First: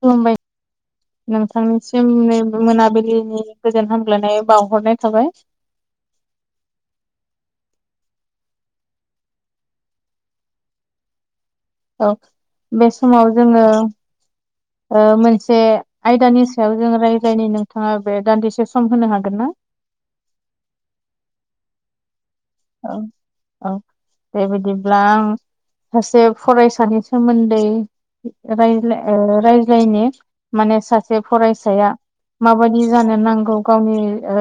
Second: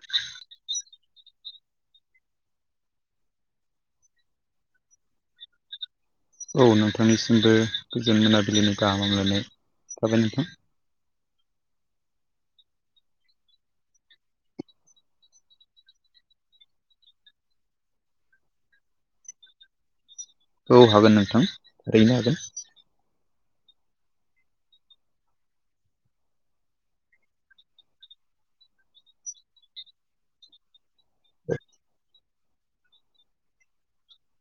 खुलुमबाय नोंथांनिसिम नैबे मोनाबिलिनि गोजोन हामग्लायनाय बावहरनाय थाबाय औ नोंथांनिसिमबो गोजोन मोनाबिलिनि गाहामलायनाय थाबाय नोंथां औ बे समाव जोङो ओ मोनसे आयदानि सायाव जों रायज्लायनो नोंथाङा बे दान्दिसे सम होनो हागोन ना औ हागोन नोंथां ओरैनो हागोन औ औ दे बिदिब्ला आं सासे फरायसानि सोमोन्दै रायज्लाय रायज्लायनो माने सासे फरायसाया माबायदि जानो नांगौ गावनि ओ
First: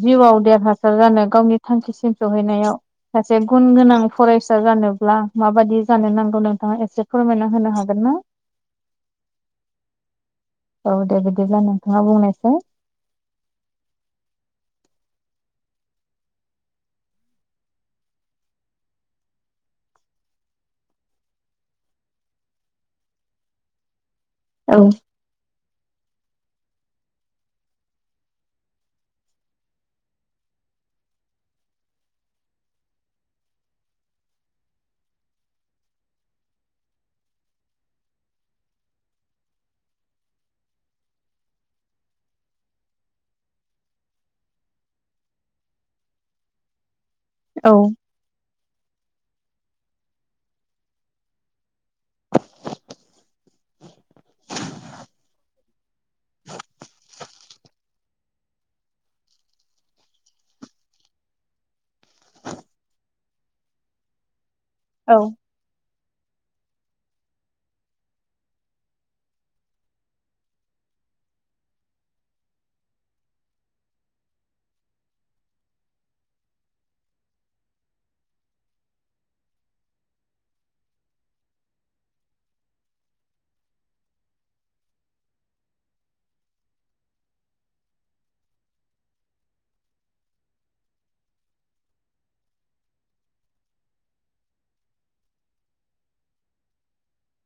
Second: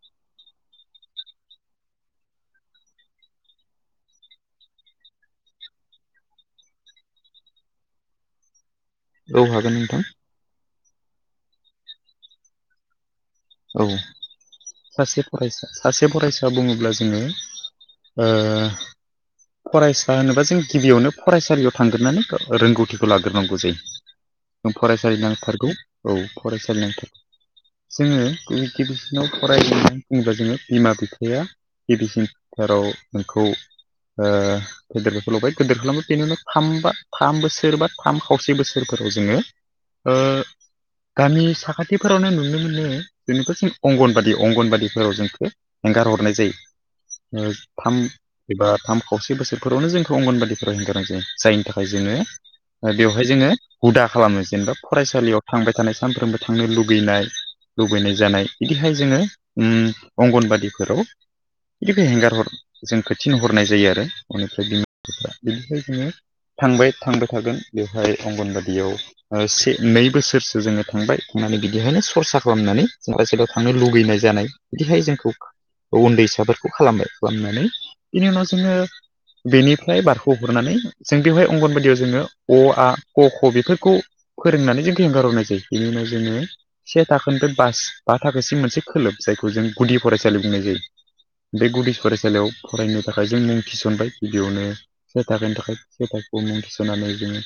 जिउआव देरहासार जानो गावनि थांखिसिम सहैनायाव सासे गुन गोनां फरायसा जानोब्ला माबादि जानो नांगौ नोंथाङा एसे फोरमायना होनो हागोन ना [inaudible] औ हागोन नोंथां औ दे बिदिब्ला नोंथाङा बुंनासाय। औ। सासे फरायसा सासे फरायसा बुङोब्ला जोङो। ओ फरायसा होनोबा जों गिबियावनो फरायसालियाव थांग्रोननानै रोंगौथिखौ लाग्रोनांगौ जायो। [inaudible] नों फरायसालि नांथारगौ औ फरायसालि नांथार जोङो बै गिबिसिनाव फराय होननानै बुङोब्ला जोङो बिमा बिफाया गिबिसिन थाराव नोंखौ ओ गेदेरबाय फोलावबाय गोदोर खालामो बेनि उनाव थाम बा थाम बोसोर बा थाम खावसे बोसोरफोराव जोङो ओ गामि साखाथिफोरावनो नु नुनो मोनो जोंनिथ' जों अंगनबादि अंगनबादिफोराव जोंखो एंगार हरनाय जायो। ओ औ थाम एबा थाम खावसे बोसोरफोरावनो जोंखौ अंगनबादिफोराव हेंगारनाय गोनां जायो। जायनि थाखाय जोङो बेवहाय जोङो हुदा खालामो जेनबा फरायसालियाव थांबाय थानाय सानफ्रोमबो थांनो लुुबैनाय लुबैनाय जानाय बिदिहाय जोङो उम अंगनबादिफोराव बिनिफ्राय हेंगार हर जों खोथिनहरनाय जायो आरो बेनिफ्राय बिमा औ बिफाफ्रा बिनिफ्राय जोङो थांबाय थांबाय थागोन बेवहाय अंगनबादियाव ओ से नै बोसोरसो जोङो थांबाय थांनानै बिदिहायनो सरसा खालामनानै जेन जायगाव थांनो लुगैनाय जानाय बिदिहाय जोंखौ उन्दैसाफोरखौ खालामबाय खालामनानै बिनि उनाव जोङो बेनिफ्राय बारख' हरनानै जों बेवहाय अंगनबादियाव जोङो अ आ क ख बेफोरखौ फोरोंनानै जोंखौ हेंगार हरनाय जायो। बेनि उनाव जोङो से थाखोनिफ्राय बास बा थाखोसिम मोनसे खोलोब जायखौ जों गुदि फरायसालि बुंनाय जायो। बे गुदि फरायसालियाव फरायनो थाखाय जों मुं थिसनबाय गिबियावनो जाय थाखोनि थाखाय सैथाोखौ मुं थिसोनानै जोङो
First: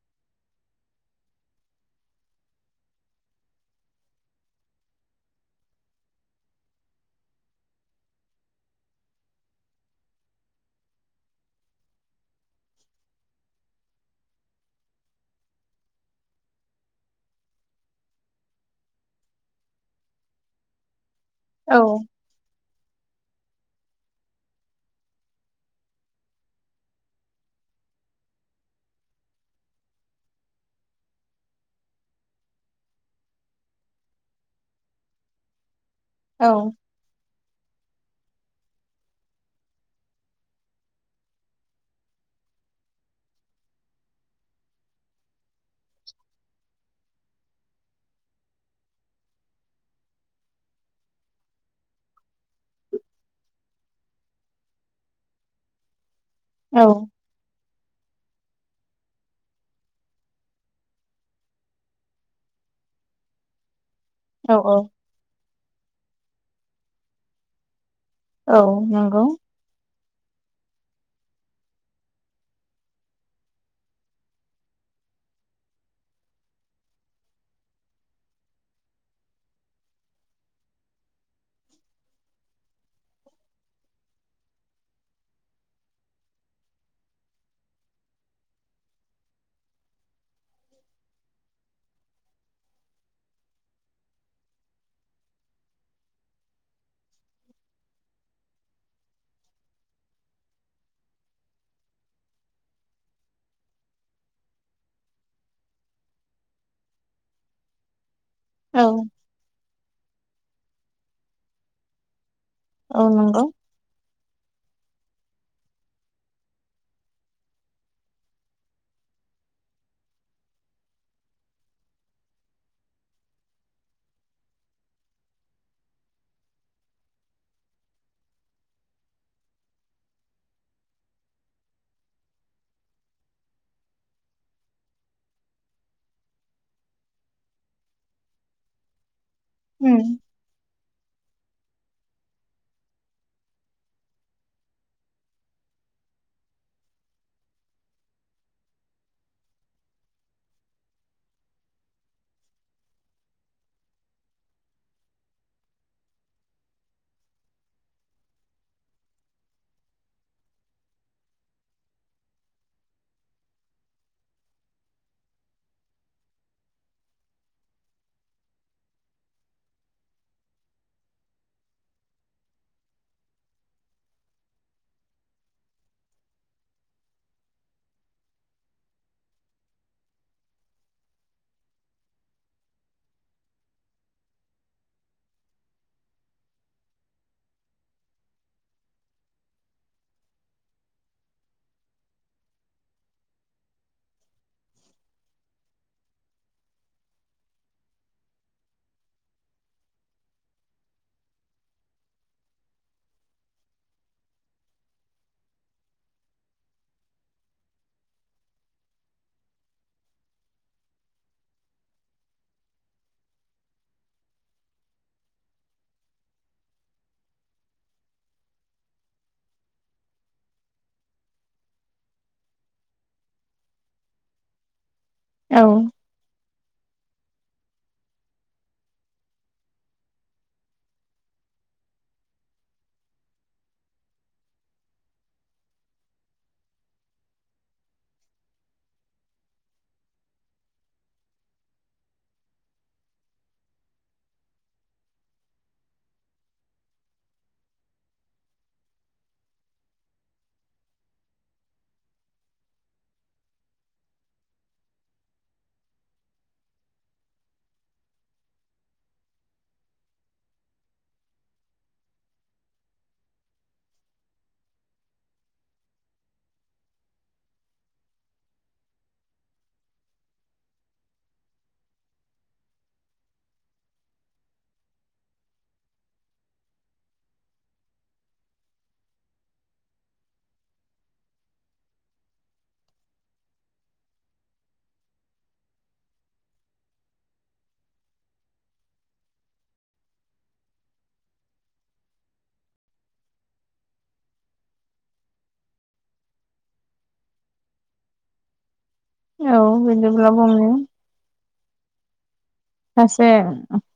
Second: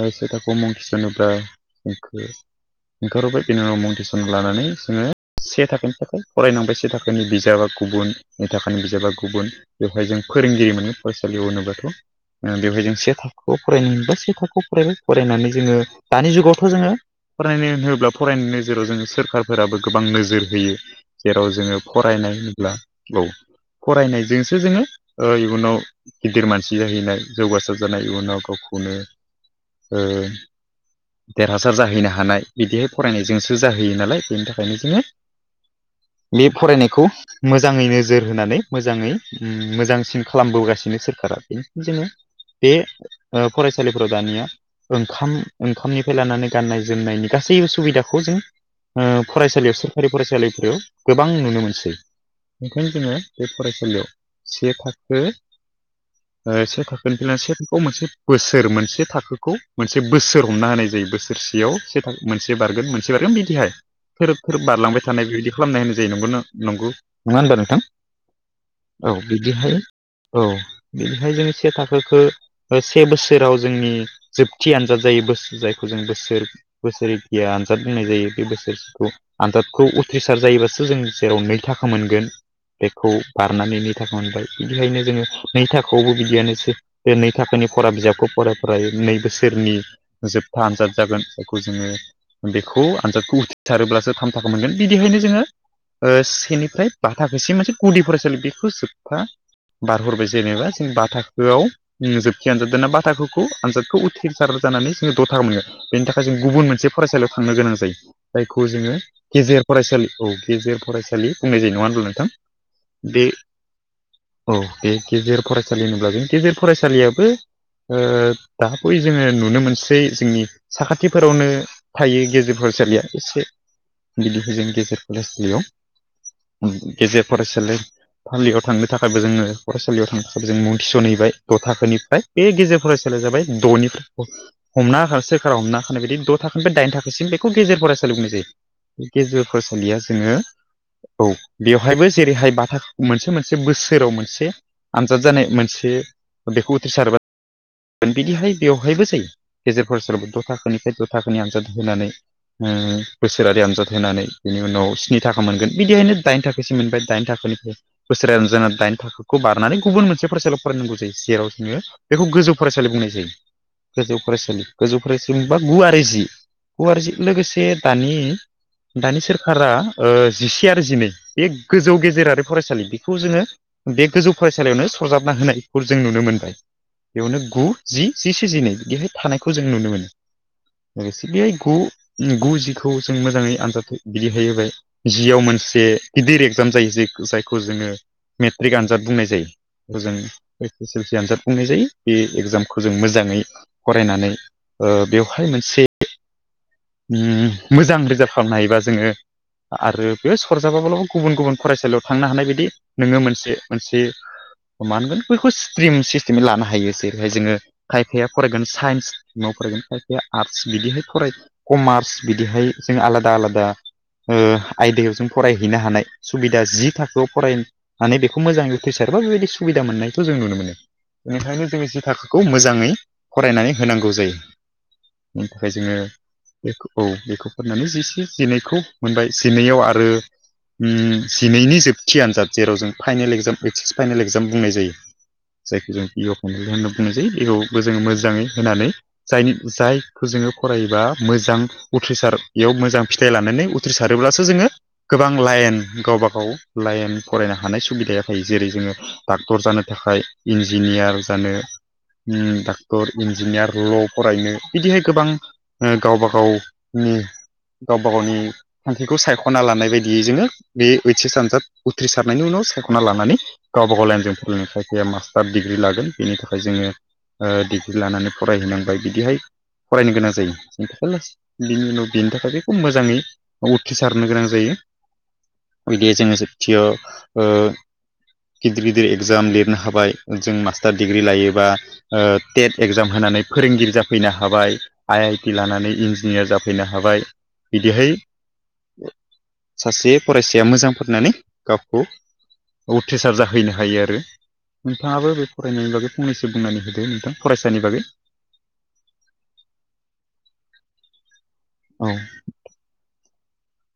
आरो से थाखोआव मुं थिसोनोब्ला हांखो ओंखारबाय बेनि उनाव मुं टिउसन लानानै जोङो से थाखोनिफ्राय फरायनांबाय से थाखोनि बिजाबा गुबुनन नै थाखोनि बिजाबा गुबुन बेवहाय जों फोरोंगिरि मोनो फरायसालियाव होनोबाथ' ओ बेवहाय जों से थाखोआव फरायनो मोनबाय से थाखोआव फरायबाय फरायनानै जोङो दानि जुगावथ' जोङो फरायनो होनोब्ला फरायनो जेराव जोङो सोरखारफोराबो गोबां नोजोर होयो जेराव जोङो औ फरायनाय होनोब्ला औ फरायनायजोंसो जोङो ओ इयुनाव गिदिर मानसि जाहैनाय जौगासार जानाय इयुनाव गावखौनो ओ देरहासार जाहैनो हानाय बिदिहाय फरायनायजों जाहोयो नालाय बेनि थाखायनो जोङो औ बे फरायनायखौ मोजाङै नोजोर होनानै मोजाङै मोजांसिन खालामबोगासिनो सोरखारा बेनिखायनो जोङो बे ओ फरायसालिफोराव दानिया ओंखाम ओंखामनिफ्राय लानानै गाननाय जोमनायनि गासैबो सुबिदाखौ जों ओ फरायसालियाव सोरखारि फरायसालिफोराव गोबां नुनो मोनसै। ओंखायनो जोङो बे फरायसालियाव से थाखो ओ से औ थाखोनि जोंना से थाखोआव मोनसे बोसोर मोनसे थाखोखौ मोनसे बोसोर हमना होनाय जायो। बोसोरसेयाव मोनसे थाखो मोनसे बारगोन मोनसे बारगोन बि दिहाय थोरोब औ थोरोब औ बारलांबाय थानाय बेबायदि खालामनाय होननाय जायो नंगौ नंगौ नङा ओनबा नोंथां। औ औ नंगौ बिदिहाय औ बिदिहाय जों से थाखोखो ओ से बोसोराव जोंनि जोबथि आनजाद जायो बोसोर जायखौ जों बोसोर बोसोरिखिया आनजाद बुंनाय जायो। बे बोसोरसेखौ आनजादखौ उथ्रिसार जायोबासो जों जेराव नै थाखो मोनगोन। बेखौ बारनानै नै थाखो मोनबाय बिदिखायनो जोङो नै थाखोआवबो बिदियानोसै। बे नै थाखोनि फरा बिजाबखौ फराय फराय नै बोसोरनि जोबथा आनजाद जागोन बेखौ जोङो बेखौ आनजादखौ उथ्रिसारोब्लासो थाम थाखो मोनगोन बिदिहायनो जोङो ओ सेनिफ्राय बा थाखोसिम मोनसे गुदि फरायसालि बेखौ जोबथा बारहरबाय जेनेबा जों बा थाखोआव उम जोबथि आनजाद बा थाखोखौ आनजादखौ उथ्रिसार जानानै जोङो द' थाखो मोनगोन। बेनि थाखाय जों गुबुन मोनसे फरायसालियाव थांनो गोनां जायो। जायखौ औ जोङो गेजेर फरायसालि औ गेजेर फरायसालि बुंनाय जायो नङा होनब्ला नोंथां। औ बे नंगौ औ बे गेजेर फरायसालि होनोब्ला बे गेजेर फरायसालियाबो ओ दा बै जोङो नुनो मोनसै जोंनि साखाथिफोरावनो थायो गेजेर फरायसालिया एसे बिदिहो जों गेजेर फरायसालियाव गेजेर फरायसालि थाललियाव थांनो थाखायबो जोङो फरायसालियाव थांनो थाखायबो जों मुं थिसनहैबाय द' थाखोनिफ्राय बे गेजेर फरायसालिया जाबाय द'निफ्राय हमना होनाखानाय सोरखारा हमना होखानायबायदि द' थाखानिनिफ्राय दाइन थाखोसिम बेखौ गेजेर फरायसालि बुंनाय जायो गेजेर फरायसालिया उम जोङो औ बेवहायबो जेरैहाय बाथा मोनसे मोनसे बोसोराव मोनसे आनजाद जानाय मोनसे बेखौ उथ्रिसारबा बिदिहाय बेवहायबो जायो गेजेरफोर सोरबा द' थाखोनिफ्राय द' थाखोनि आनजाद होनानै ओ बोसोरारि आनजाद होनानै बेनि उनाव स्नि थाखा मोनगोन बिदिहायनो दाइन थाखो बेसे मोनबाय दाइन थाखोनिफ्राय बोसोरारि आनजाद जाना दाइन थाखोखौ बारनानै गुबुन मोनसे फरायसालियाव फरायनांगौ जायो जेराव जोङो बेखौ गोजौ फरायसालि बुंनाय जायो। गोजौ फरायसालि गोजौ फरायसालि होनबा गु आरो जि गु आरो जि लोगोसे दानि दानि सोरखारा ओ जिसे आरो जिनै बे गोजौ गेजेरारि फरायसालि बेखौ जोङो बे गोजौ फरायसालियावनो सरजाबना होनायखौ जों नुनो मोनबाय। बेयावनो गु जि जिसे जिनै बिदिहाय थानायखौ जों नुनो मोनो। लोगोसे बे गु जिखौ जों मोजाङै आनजाद बिदिहैबाय जियाव मोनसे गिदिर एक्जाम जायो जे जायखौ जोङो मेट्रिक आनजाद बुंनाय जायो। बेखौ जों सफ सफि आनजाद बुंनाय जायो। बे एग्जामखौ जों मोजाङै फरायनानै ओ बेवहाय मोनसे ओम मोजां रिजाल खालामनो हायोबा जोङो आरो बेयो सरजाबाब्लाबो गुबुन गुबुन फरायसालियाव थांनो हानाय बायदि नोङो मोनसे मोनसे मा होनगोन बैखौ स्ट्रिम सिस्टेमै लानो हायो। जेरैहाय जोङो खायफाया फरायगोन साइन्स सिट्रिमाव फरायगोन खायफाया आर्टस बिदिहाय फराय कमार्स बिदिहाय जों आलादा आलादा ओ आयदायाव जों फरायहैनो हानाय सुबिदा जि थाखोआव फराय माने बेखौ मोजाङै फ्रिसारबा बेबायदि सुबिदा मोननायखौ जों नुनो मोनो। बेनिखायनो जो जि थाखोखौ मोजाङै फरायनानै होनांगौ जायो बेनि औ थाखाय जोङो बे औ बेखौ फाननानै जिसे जिनैखौ मोनबाय जिनैआव आरो ओम जिनैनि जोबथि आनजाद जेराव जों फाइनेल एक्जाम ओस एस एक्जाम बुंनाय जायो। जायखौ जों पि अ' फायनाल होननानै बुंनाय जायो बेखौबो जोङो मोजाङै होनानै जायनि जायखौ जोङो फरायोबा मोजां उथ्रिसार बेयाव मोजां फिथाइ लानानै उथ्रिसारोब्लासो जोङो गोबां लाइन गावबा गाव लाइन फरायनो हानाय सुबिदाया थायो जेरै जोङो डाक्टर जानो थाखाय इन्जिनियार जानो डाक्टर इन्जिनियार ल' फरायनो बिदिहाय गोबां ओ गावबा गावनि गावबा गावनि थांखिखौ सायख'ना लानाय बायदियै जोङो बे ओइ एस आनजाद उथ्रिसारनायनि उनाव सायख'ना लानानै गावबा गाव लाइनजों फरायनाय खायसेयख मास्टार डिग्रि लागोन। बेनि थाखाय जोङो डिग्रि ओ लानानै फरायहैनांबाय बिदिहाय फरायनो गोनां जायो। बिनि उनाव बेनि थाखाय बेखौ मोजाङै उथ्रिसारनो गोनां जायो। बिदि जोङो जोबथियाव ओ गिदिर गिदिर एगजाम लिरनो हाबाय जों मास्टार डिग्रि लायोबा टेट एग्जाम होनानै फोरोंगिरि जाफैनो हाबाय। आइ आइ टि लानानै इन्जिनियार जाफैनो हाबाय बिदिहाय सासे फरायसाया मोजां फरायनानै गावखौ उथ्रिसार जाहैनो हायो आरो नोंथाङाबो बे फरायनायनि बागै फंनैसो बुंनानै होदो नोंथां फरायसानि बागै औ बिदिब्ला बुंनि औ [unintelligible]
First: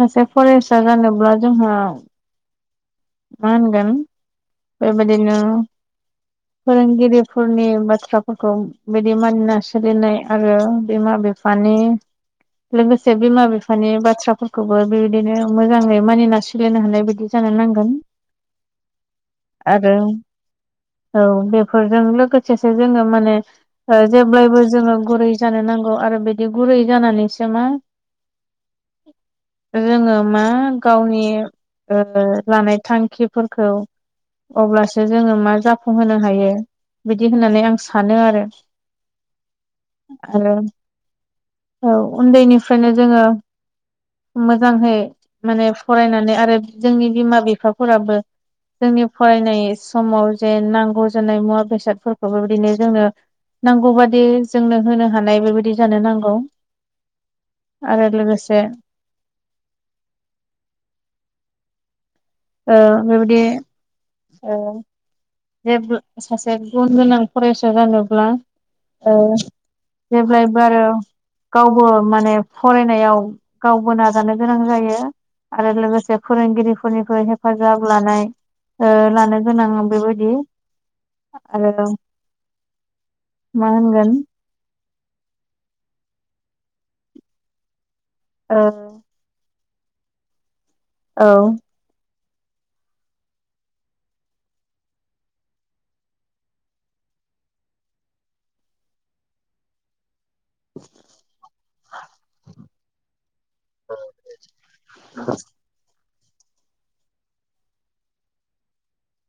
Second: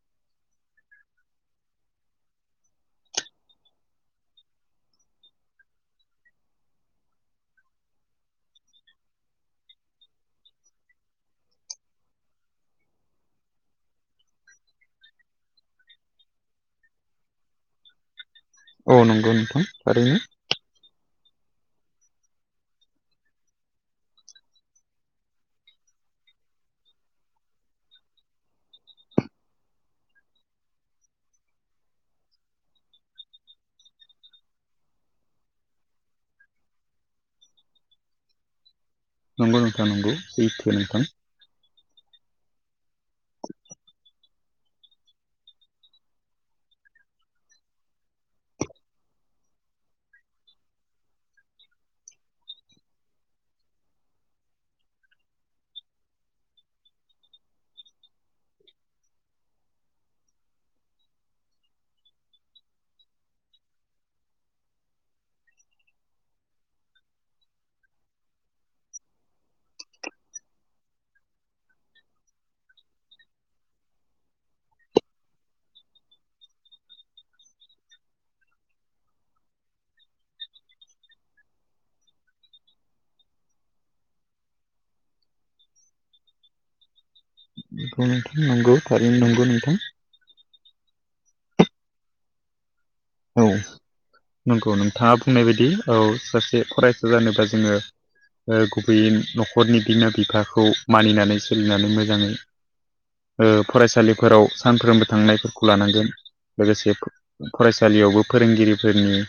सासे फरायसा जानोब्ला जोंहा मा होनगोन बेबायदिनो फोरोंगिरिफोरनि बाथ्राफोरखौ बिदि मानिना सोलिनाय आरो बिमा बिफा माने लोगोसे बिमा बिफानि बाथ्राफोरखौबो बेबायदिनो मोजाङै मानिना सोलिनो हानाय बायदि जानो नांगोन औ नंगौ नोंथां आरो थारैनो औ बेफोरजों लोगोसेसो जोङो माने ओ जेब्लायबो जोङो गुरै जानो नांगौ आरो बिदि गुरै जानानैसो मा जोङो मा गावनि ओ लानाय थांखिफोरखौ अब्लासो जोङो मा जाफुंहोनो हायो बिदि होननानै आं सानो आरो नंगौ नोंथां नंगौ आरो सैथो नोंथां औ उन्दैनिफ्रायनो जोङो मोजांहै माने फरायनानै आरो जोंनि बिमा बिफाफोराबो जोंनि फरायनाय समाव जे नांगौ जानाय मुवा बेसादफोरखौ बेबायदिनो जोंनो नांगौबादि जोंनो होनो हानाय बेबायदि जानो नांगौ आरो लोगोसे ओ बेबायदि ओ जेब्ला सासे गुन गोनां फरायसा जानोब्ला ओ जेब्लायबो आरो गावबो माने फरायनायाव गावबो नाजानो गोनां जायो आरो लोगोसे फोरोंगिरिफोरनिबो हेफाजाब लानाय लानो गोनां बेबा बिदि आरो मा होनगोन नंगौ नोंथां ओ नंगौ थारैनो नंगौ नोंथां औ औ नंगौ नोंथाङा बुंनाय बायदि औ सासे फरायसा जानोबा जोङो गुबैयै न'खरनि बिमा बिफाखौ मानिनानै सोलिनानै मोजाङै ओ फरायसालिफोराव सानफ्रोमबो थांनायफोरखौ लानांगोन लोगोसे फरायसा सालियावबो फोरोंगिरिफोरनि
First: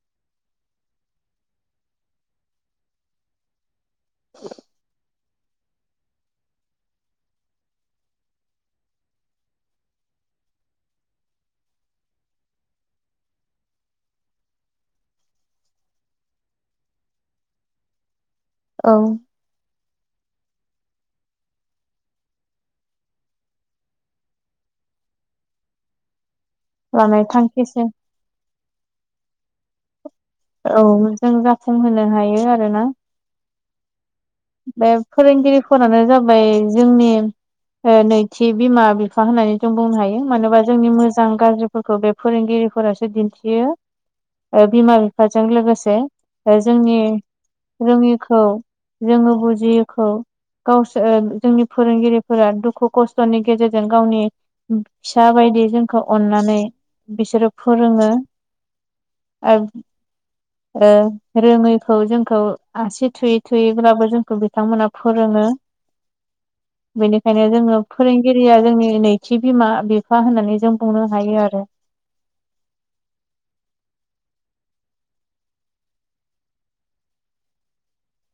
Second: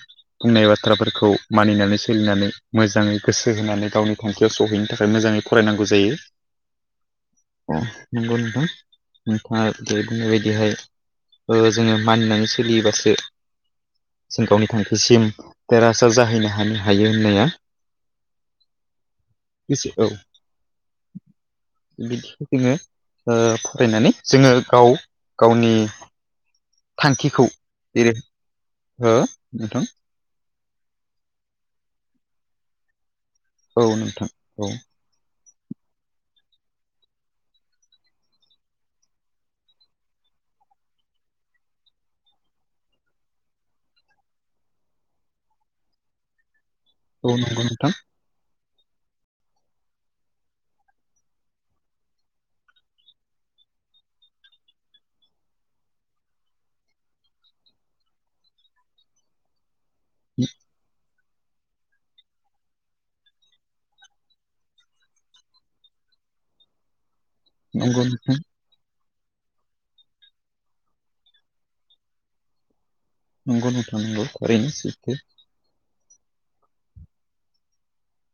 बुंनाय बाथ्राफोरखौ मानिनानै सोलिनानै मोजाङै गोसो होनानै गावनि थांखियाव सहैनो थाखाय मोजाङै फरायनांगौ जायो अ नंगौ नोंथां नोंथाङा दय बुंनाय बायदिहाय ओ जोङो मानिनानै सोलियोबासो जों गावनि थांखिसिम देरहासार जाहैनो हानो हायो होननाया औ गोसो औ बिदि जोङो ओ फरायनानै जोङो गाव गावनि लानाय थांखिखौ थांखिसो जेरै ओ नोंथां औ जों जाफुंहोनो हायो आरोना औ नोंथां औ बे फोरोंगिरिफोरानो जाबाय जोंनि ओ नैथि बिमा बिफा होननानै जों बुंनो हायो मानोबा जोंनि मोजां गाज्रि फोरखौ बे फोरोंगिरिफोरासो दिन्थियो ओ बिमा बिफाजों लोगोसे ओ जोंनि औ नंगौ नोंथां रोङिखौ जोङो बुजियिखौ गावसोर जोंनि फोरोंगिरिफोरा दुखु खस्थ'नि गेजेरजों गावनि फिसा बायदि जोंखौ अननानै बिसोरो फोरोङो ओब [inaudible] ओ रोङैखौ जोंखौ आसि थुयै थुयैब्लाबो जोंखौ बिथांमोना फोरोङो [inaudible] बेनिखायनो जोङो नंगौ नोंथां फोरोंगिरिया जोंनि नैथि बिमा बिफा होननानै जों बुंनो हायो आरो नंगौ नोंथा नांगौ थारैनो सैथो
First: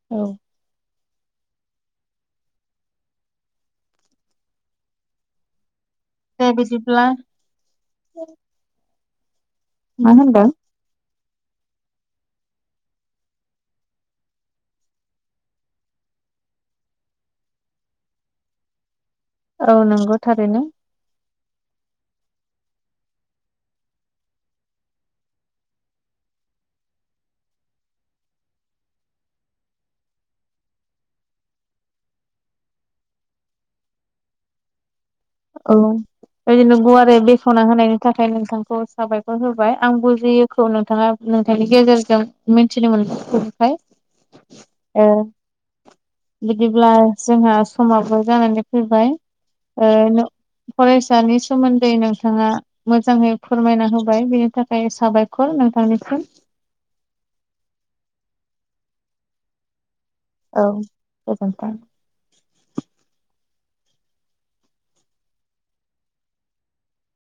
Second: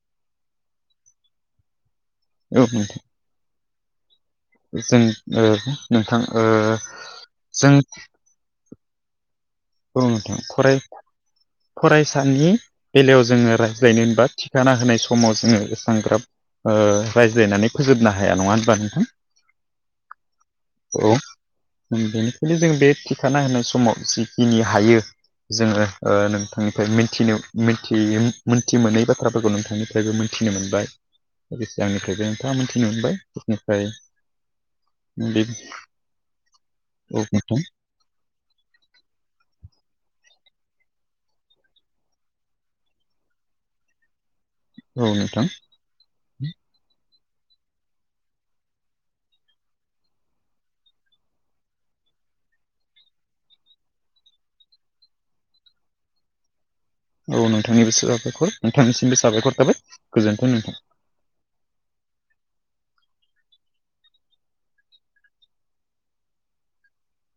औ औ नोंथां जों ओ नोंथां ओ दे बिदिब्ला जों औ मा नोंथां होनदों फराय फरायसानि बेलायाव जोङो रायज्लायनो होनबा थिखाना होनाय समाव जोङो एसांग्राब ओ रायज्लायनानै फोजोबनो हाया नङा होनब्ला नोंथां औ नंगौ थारैनो औ जों बेनिखायनो जों बे थिखाना होनाय समाव जिखिनि हायो जोङो ओ नोंथांनिफ्राय मिथिनो मिथियै मोनथि मोनै बाथ्राफोरखौ नोंथांनि फ्रायबो मोनथिनो मोनबाय। लोगोसे आंनिफ्रायबो नोंथाङा मोनथिनो मोनबाय बिनिफ्राय औ इदिनो गुवारै औ नोंथां बेखवना होनाय थाखाय नोंथांखौ साबायखर होबाय आं बुजियैखौ नोंथाङा नोंथांनि गेजेरजों मिथिनो मोनबोबाय [unintelligible] औ नोंथां। बिदिब्ला जोंहा समाबो जानानै फैबाय ओ नों फरायसानि सोमोन्दै नोंथाङा मोजाङै फोरमायना होबाय बेनि थाखाय साबायखर नोंथांनिसिम औ नोंथांनिबोसो साबायखर नोंथांनिसिमबो साबायखर थाबाय। गोजोन्थों औ नोंथां गोजोनथों।